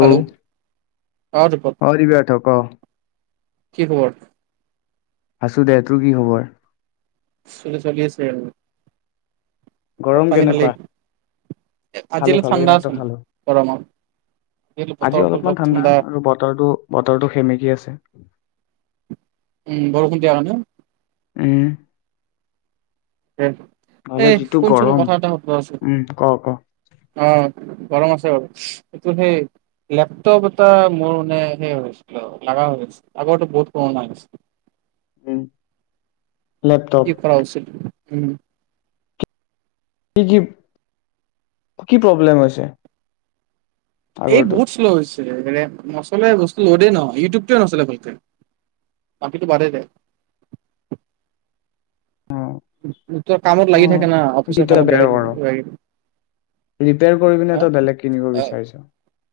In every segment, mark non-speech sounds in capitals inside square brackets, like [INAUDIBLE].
Hello অ দীপক অ', দিবাৰ্থ ক'। কি খবৰ আছোঁ দে, তোৰ কি খবৰ? চল চলি আছে। ভাত গৰম পানী কেনেকুৱা? খালেই এ খালো আজিলৈ খালো ঠাণ্ডা এইমাত্ৰ আছে খালো। গৰমত। আজি অলপমান ঠাণ্ডা আৰু বতৰটো বতৰটো সেমেকি আছে। উম, বৰষুণ দিয়া কাৰণে। উম এ নহ'লে যিটো শুনচোন গৰম কথা এটা সুধো ৰ'চোন উম ক ক অ'। গৰম আছে বাৰু এটো সেই লেপটপ এটা মোৰ মানে সেই হৈছিল লগা হৈ গৈছিল আগৰো বহুত পুৰণা হৈছিল। উম। লেপটপ কি কৰা উচিত? উম। কি, কি, কি প্ৰব্লেম হৈছে? এই আগৰটোত? বহুত শ্ল' হৈছিলে মানে ম' আচ বস্তু ল'ডে ন ইউটিউবটোও নচলে ভালকে বাকীটো বাদে দে। অ', তই কামত লাগি অ', থাকে না অফিচৰ ৰিপিয়াৰ কামত লাগি থাকে কিবা কৰি কিবি তই বেলেগ হা কিনিব অ, বিচাৰিছ'।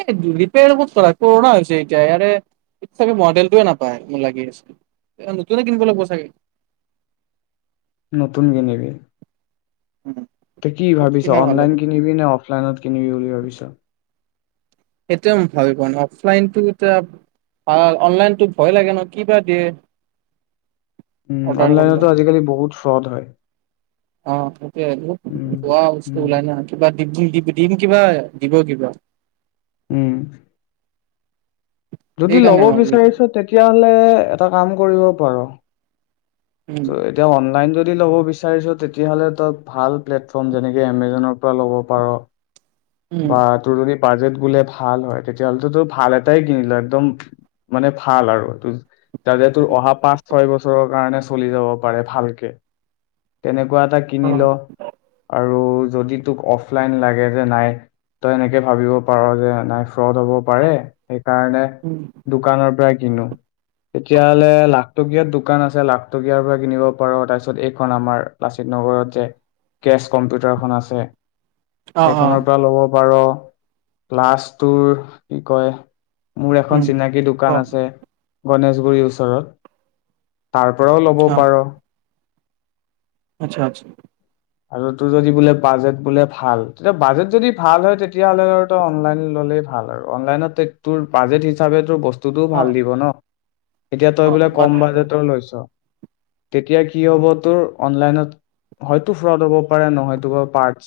এই ৰিপয়াৰ ক'ত কৰা কৰোণা হৈছে এতিয়া ইয় চাগে মডেলটোয়ে নাপায় মোৰ লাগি আছিল নতুনে কিনিব লাগিব চাগে। নতুন কিনিবি তই কি ক'ত ভাবিছ কিনা ভাল হ'ব অনলাইন কিনিবি নে অ'। ফ্লাইনত কিনিবি বুলি ভাবিছ'। সেইটোৱে মই ভাবি প ন অফলাইনটো এতিয়া ভাল অনলাইটো ভয় লাগে ন' কিবা দিয়ে। উম, অৰ্ডাৰ কৰিলে অনলাইনতো আজিকালি বহুত ফ্ৰ'ড হয়। অ', ঠিকেইটো উম খোৱা বস্তু উম উলাই নহয় কিবা দিম, দিম, কিবা দিব কিবা। উম। যদি ল'ব সেইকাৰণে মই ভাবিছো বিচাৰিছো তেতিয়া হ'লে এটা কাম কৰিব পাৰোঁ। ত উম এতিয়া অনলাইন য দি ল'ব বিচাৰিছ তেতিয়া হ'লে তই ভাল প্লেটফৰ্ম যেনেকে এমেজ'নৰ পৰা ল'ব পাৰ। উম বা তোৰ যদি বাজেট বোলে ভাল হয় তেতিয়া হ'লেটো তোৰ ভাল এটাই কিনিলো একদম মানে ভাল আৰু যাতে তোৰ অহা পাঁচ, ছয় বছৰ বছৰৰ কাৰণে চ চলি যাব পাৰে ভালকে। তেনে কুৱা এটা অ কিনিলো। আৰু যদি তোক অফলাইন লাগে যে নাই তই এনেকে ভাবিব পাৰ যে নাই ৰদ হ'ব পাৰে সেইকাৰণে উম দোকানৰ পৰা কিনো তেতিয়া হ'লে লাখটকীয়াত দোকান আছে লাখ টকীয়াৰ পৰা কিনিব পাৰ। তাৰপিছত এইখন আমাৰ লাচিত নগৰত যে কেচ কম্পিউটাৰখন আছে অ অ সেইখনৰ পৰা ল'ব পাৰ। প্লাছটোৰ কি কয়? মোৰ এখন উম চিনাকী অ দোকান আছে গণেশগুৰিৰ ওচৰত তাৰ পৰাও ল'ব অ পাৰ। আচ্ছা আচ্ছা। আৰু তোৰ যদি বোলে বাজেট বোলে ভাল তেতিয়া বাজেট যদি ভাল হয় তেতিয়া হ'লে আৰু তই অনলাইন ল'লেই ভাল আৰু অনলাইনত তোৰ বাজেট হিচাপে তোৰ বস্তু স্তুটো অ ভাল দিব ন'। এতিয়া তই অ বোলে বাদ কম বাজেটৰ লৈছ' তেতিয়া কি হ'ব তোৰ অনলাইনত হয় তো ফ্ৰ'ড হ'ব পাৰে নহয়তো বা পাৰ্টশ,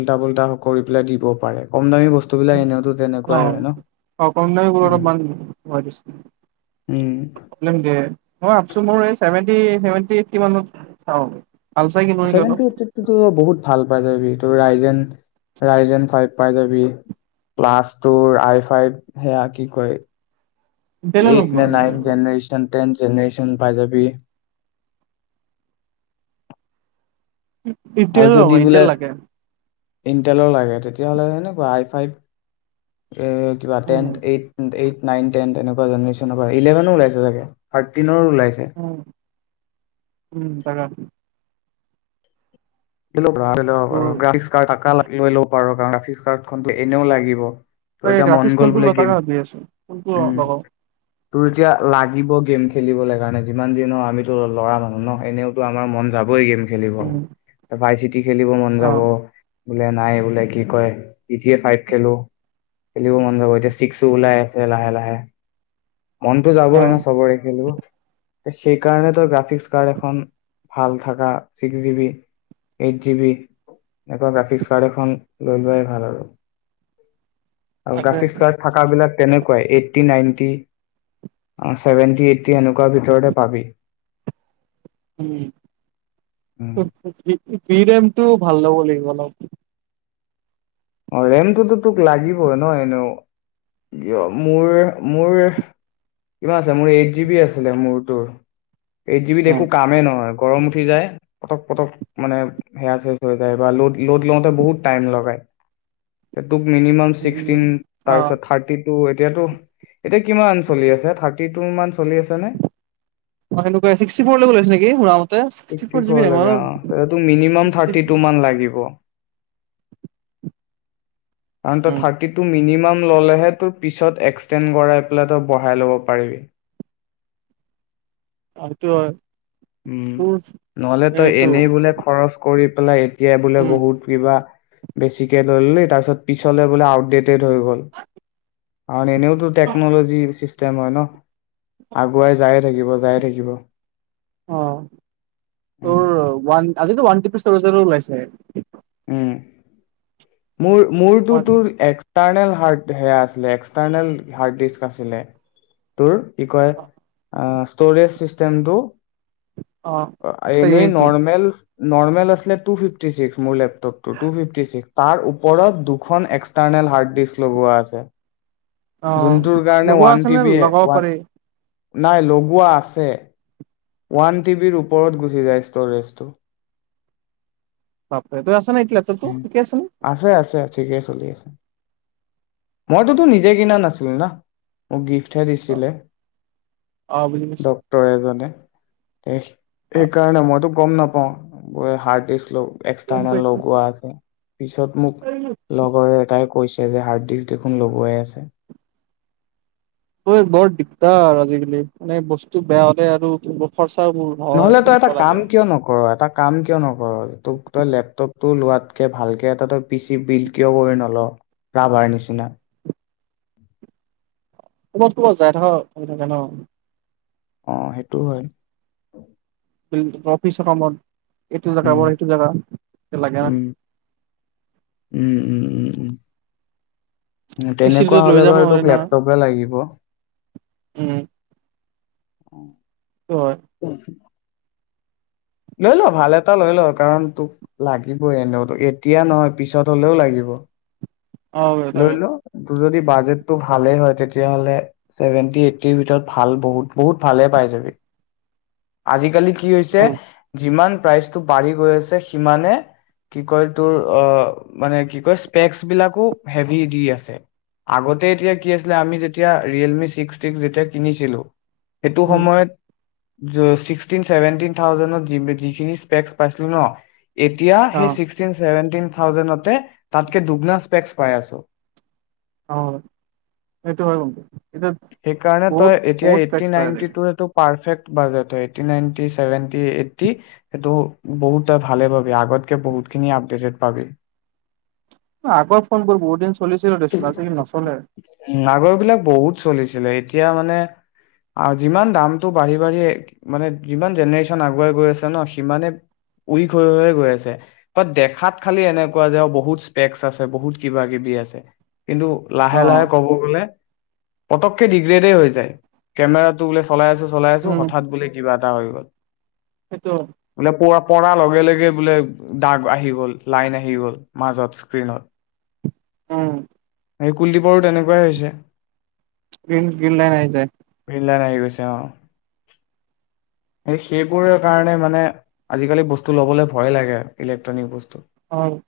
উল্টা পুল্টা কৰি পেলাই দিব পাৰে কম দামি ব উম, অ', অ', কম দামিবোৰ উম অলপমান হয় দেচোন, উম প্ৰব্লেম দিয়ে। মই ভাবিছো মই চেভেণ্টি, চেভেণ্টি এইট্টি মানত চাওঁ। পালচাৰ কিনো নেকি অলপ চেভেণ্টি এইট্টিতটো বহুত ভাল পাই যাবি তোৰ ৰাইজেন ৰাইজেন ফাইভ পাই যাবি প্লাছ তোৰ আই ফাইভ সেয়া কি কয় ইণ্টেলে ল'ম এইট বাৰু নে ইণ্টেল নাইন ল'ম জেনেৰেচন টেন জেনেৰেচন পাই যাবি ইনটেলে লম মই ইনটেল লাগে ইনটেলৰ লাগে তেতিয়া হ'লে সেনেকুৱা আই ফাইভ ওহ কিবা ten um, eight eight nine ten তেনেকুৱানেনৰ ইলেভেন ওাইছে চাগে থাৰ্টিনৰ। ওলাইছে উম, উম, আকে [UNINTELLIGIBLE] তোৰ অফিচ কাৰ্ড খন এনেও লাগিব। তোৰ তাকে এতিয়া মন গ্ৰাফিক্স গল কোনটো ল বোলে তাকে ভাবি আছো কোনটো ল- উম লগাও তোৰ যেতিয়া লাগিব। গেম খেলিবলৈ কাৰণে যিমান দনৰ আমিতো ল'ৰা মানুহ ন এনেওতো আমাৰ মন যাবই গেম খেলিব। উম, ভাইচিত। খেলিব মন যাব। অ', বোলে নাই বোলে কি কয়তি ফাইভ খেলো খেলিব মন যাব। এতিয়া ছিক্সো ওলাই আছে লাহে লাহে মনতো যাব হয় ন অ', চবৰে খেলিব। সেইকাৰণ তো গ্ৰাফিক্স কাৰ্ড এখন ভাল থাকা six G B eight G B একুৱা গ্ৰাফিক্স কাৰ্ড এখন লৈ লোৱাই ভাল আৰু। আৰু তাকে গ্ৰাফিক কাড বিলাক তেনেক এইট্টি নাইনটি চছেভেনটি এইট্টি এনেকুৱা ভিতৰতে পাবি। উম ফিৰি টাইম। টো ভাল ল'ব লাগিব অলপ। অ ৰেমটোতো তোক লাগিবই নহয়নে মোৰ মোৰ কিমান আছিল মোৰ এইট জ বি আছিলে মোৰটোৰ। এই যিবি উম, দখো কামে নহয়। গৰম উঠি যায়, পটক-পটক মানে সেয়া চেচ হৈ যায় বা লোড-লোড লওঁতে বহুত টাইম লগায়। [UNINTELLIGIBLE] তোক মিনিমাম ছিক্সটিন, উম, অ', তাৰপিছত থাৰ্টিত তো এতিয়াতো, এতিয়া কিমান চলি আছে থাৰ্টি টু মান চলি আছে নে? অনেকুৱেক্সি ফৰলৈ গ লৈছে নেকি মোৰ মতেিক্সটি ছিক্সটি ফৰ লৈকে অ তেতিয়া তোক মিনিমাম জিবি থাৰ্টি টু মান লাগিব কাৰণ ত উম থাৰ্টি তু মিনিমাম হে তোৰ পিছত এক্সেড কৰাই পেলাই তই বঢ়াই ল'ব পাৰিবি আৰুটো হয় উম, তোৰ নহলে তই এইটো এনেই বোলে খৰচ কৰি পেলাই। এতিয়াই বোলে উম বহুত কিবা বেছিকে লৈ লল তাৰপিছত পিছলে বোলে আউ লেত হৈ গ'ল। আৰু এনেওতো টেকন'লজি যে মই নআগুৱাই যায়ে থাকিব যায়ে থাকিব অ ও উম ৱান আজিতো ৱান ঔ তহতৰ ওলাইছে উও মোৰ মোৰ ওৱান তোৰ এক্সটাৰনেল সে আ আছিলে এক্সতৰ্নেল হাৰ্দ্দিস্ক আছিলে তোৰ কি কয় আজ ষ্ট'ৰেজ চিষ্টেমটো অ এক্স ইউ এনে এছ ডি নৰ্মেল নৰ্মেল আছিললে টু ফিফটি ছিক্স মোৰ লেপটটো টু ফিফটি ছিক্স তাৰ ওপৰত দুখন এক্সটাৰ্নেল হাৰ্ড ডিস্ক লগোৱা আছে অ যোনটোৰ কাৰণে লগোৱা ওৱান আছে টি নে বি এ লগাব ওৱান পাৰি নাই লগোৱা আছে ওৱান টি বিৰ ওপৰত গুচি যায় ষ্ট'ৰেজটো বাপৰে তই নে এতিয়া লেপটপটো উম ঠিকে আছে নে আছে আছে ঠিকে চলি আছে মইতোতো নিজে কিনা নাছিলো না মোক গিফ্টহে অ দিছিলে অ বুজি পাইছো ডক্তৰ এজনে অ, সেইকাৰনে মইটোক গম নাপাওঁ হাৰ্ডডিস্ক গম এক্সটাৰ্নেল পাইছো লগোৱা আছে পিছত মোক লগৰে এটাই কৈছে তে হাৰ্ড ডিস্ক দেখোন লবোৱাই আছে ঐ বৰ দিগদাৰ আজিকালি মানে বস্তু বেয়া হলে আৰু খৰচ নহলে তই এটা কাম কিয় নকৰ এটা কাম কিয় নকৰে তোক তই লেপটপতটো লোৱাতকে ভালকে এটা তই পি চি বিল কিয় কৰি নল ৰাভাৰ নিচিনা ক'বাত ক'বাত যাই থাক হৈ থাকে ন অ সেইটো হয় অফিচৰ কামত এইটো জেগা উম বোৰ, সেইটো জেগা লাগে নাই। উম উম উম উম উম তেনেকুৱা হ'লে যাব বাৰু নোৱাৰে তোক না লেপটপে লাগিব। অ'। উম হয়। লৈ ল' ভাল এটা লৈ ল' কাৰণ তোক লাগিবই এনেও তোক এতিয়া নহয় পিছত হ'লেও লাগিব। অ', লৈ তাকে ল তোৰ যদি বাজেটটো ভালেই হয় তেতিয়াহ'লে ছেভেনটি এইট্টিৰ ভিতৰত ভাল বহুত বহুত ভালে পাই যাবি। আজিকালি কি কি হৈছে ভাল যিমান টো বাঢ় গৈ আছে সিমানে কি কয় তোৰ মানে কি কয় স্পেক বিলাকো হেভি দি আছে আগতে এতিয়া কি আছিলে আমি যেতিয়া ৰিয়েলমি্স্স যেতিয়া কিনিছিলো। সেইটো উম, সময়ত, ছিক্সটিন চছেভেনটিন থাউজেণ্ত যিখিনি স্পেকস পাইছিলো ন। এতিয়া সেই অ', চিষ্টিন চেভেন এইটিটিন থাউজেণ্ডতে তাত কে দুগিলাছ পেগকচ পাই আছো। অ এইটো হয় কিন্তু, এতিয়া সেই কাৰণ বহুত তই এতিয়া বহুত এইটি স্পেক্স পাই নাইনটী আজিকালি টো সেইটো পাৰ ফেক বাজেট হয় এইটি নাইন্টি চেভেন্টি এন্টি সেইটো বহুত ভালে পাবি আগতকে বহুতখিনি আপডেটেড পাবি। আগৰ ফোন বোৰ বহুত দিন চলিছিল দেচোন আজি কালি নচলে। ত চলিছিলে এতিয়া মানে যিমান দামতটো বাঢ়ি বাঢ়ি মানে যিমান জেনেৰে্যন আগুৱাই গৈ আছে ন সিমানে উইক হৈ হৈে গৈ আছে বাট দেখাত খালি এনেকুৱা যে আৰু বহুত স্পেক আছে বহুত কিবা কিবি আছে। কিন্তু লাহে অ', লাহে ক'ব গ'লে পটকে ডিগ্ৰেডেই হৈ যায় কেমেৰাটো বোলে চলাই আছো চলাই আছো উম, হঠাৎ বোলে কিবা এটা হৈ গ'ল। সেইটো বোলে পোৱা পাৰ লগে লগে বোলে দাগ আহি গ'ল লাইন আহি গ'ল মাজত স্ক্ৰীনত। উম, এই কুলদীপৰো তেনেকুৱাই হৈছে। গিন গিন লাইন আহে যে সেইবোৰ কাৰণে মানে আজিকালি বস্তু ল'বলৈ ভয় লাগে ইলেক্ট্ৰনিক বস্তু। অ',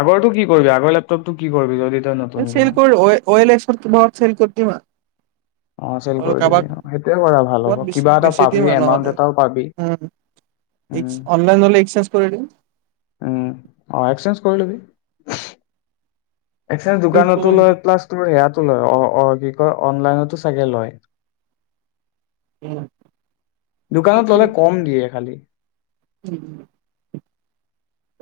আগৰটো কি কৰিবি আগৰ লেপটপটো কি কৰিবি যদি তই নতুন এ কিন চেল কৰো অই অইলেক্স বহত চৰি কৰিট মই অ চেল কৰি দিবি অ সেইটোৱে কৰা ভাল ক'ৰবাত হ'ব বেছি কিবা এটা বেছি দিম পাবি আৰু নহ'লে এমাউন্ট এটাও পাবি উম, উ এক্স অনলাইন হ'লে এক্সচেঞ্জ কৰি দিম উ অ এক্সেঞ্জ কৰি দিবি। এক ইউজ দোকানতো কৰিব লয় লাগে। প্লা তোৰ ইয়াত লয়, অ অ কি কয় অনলাইনতো চাগে লয়। উম দোকানত সেইটো ল'লে কম দিয়ে খালি। উম।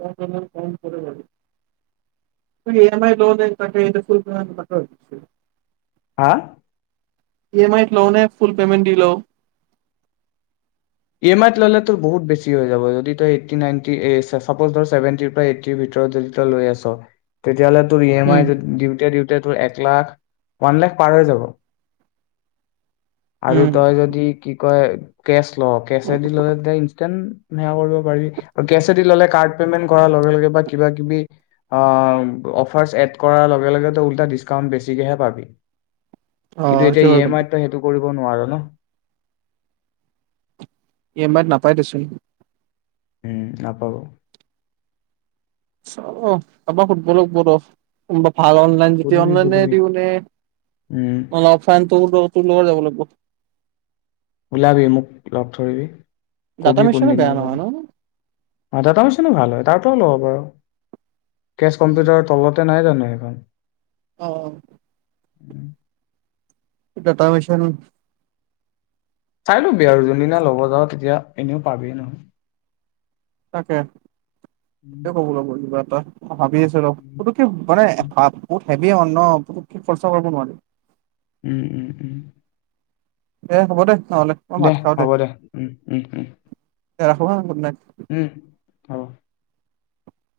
[UNINTELLIGIBLE] হা। ই এম আইত লোনে ফুল পে'মেণ্ট দি লও। ই এম আইত ললে তো বহুত বেছি হৈ যাব যদি তইনটিজেভেটিৰ এইটিৰ ভিতৰত যদি তই লৈ আছ ইয়ালে তোৰ ই এম আই উম, ডিউট ডিউতে ডিউতে তোৰ এক লাখ ওৱান লাখ পাৰ হৈ যাব। আৰু উম, তই যদি কি কয়? কেছ। অ' কেচাদিল সেয়া কৰিব পাৰি আৰু কেচেদি ললে কাদ পেমেণ্ট কৰা লগে লগে বা কিবা কিবি আহ অফাচ এদ কৰা লগে লগে তই ওলটা ডিচকাওত বেচিকেহে পাবি। কিন্তু অ', সেইটো এতিয়া ই হয় এম কিন্তু আই তই সেইটো কৰিব নোৱাৰ ই এম আইত নাপাই দেছোন। উম নাপাব। অ' অ' আমাৰ ফুটবলক অফ কোনা ভাল অনলাইন যেতিয়া সুধিবি অনলাইন যদি সুধিবি দিওঁ নে উম মান অফলাইনত দিওঁ। তোৰ লগত যাব লাগিব। ওলাবি মোক লগ ধৰিবি। ডাটা কবি কোন মিছনে দিনা বেয়া নহয় ন? যাৱ। ডাটামেশ্বনো ভাল হয় তাৰ তাতেও ল'ব পাৰ। কেচ কম্পিউটাৰৰ তলতে নাই জানো? এইখন। অ'। ডাটামেশ্বন। চাই লবি আৰু যোনদিনা ল'ব যাওঁ তেতিয়া এনেও পাবিয়েই নহয়। তাকে। উম সেইটোৱে কৰিব লাগিব কিবা বা [UNINTELLIGIBLE] ভাবি আছো ৰ উম পুতুককে মানে [UNINTELLIGIBLE] হেভি হয় ন পুতুককে খৰচা কৰিব নোৱাৰি। উম, উম, উম। দে হ'ব দে। নহ'লে মই দে ভাত খাওঁ হ'ব দে উম উম উম। দে ৰাখো হা গোদনাইত। উম অ।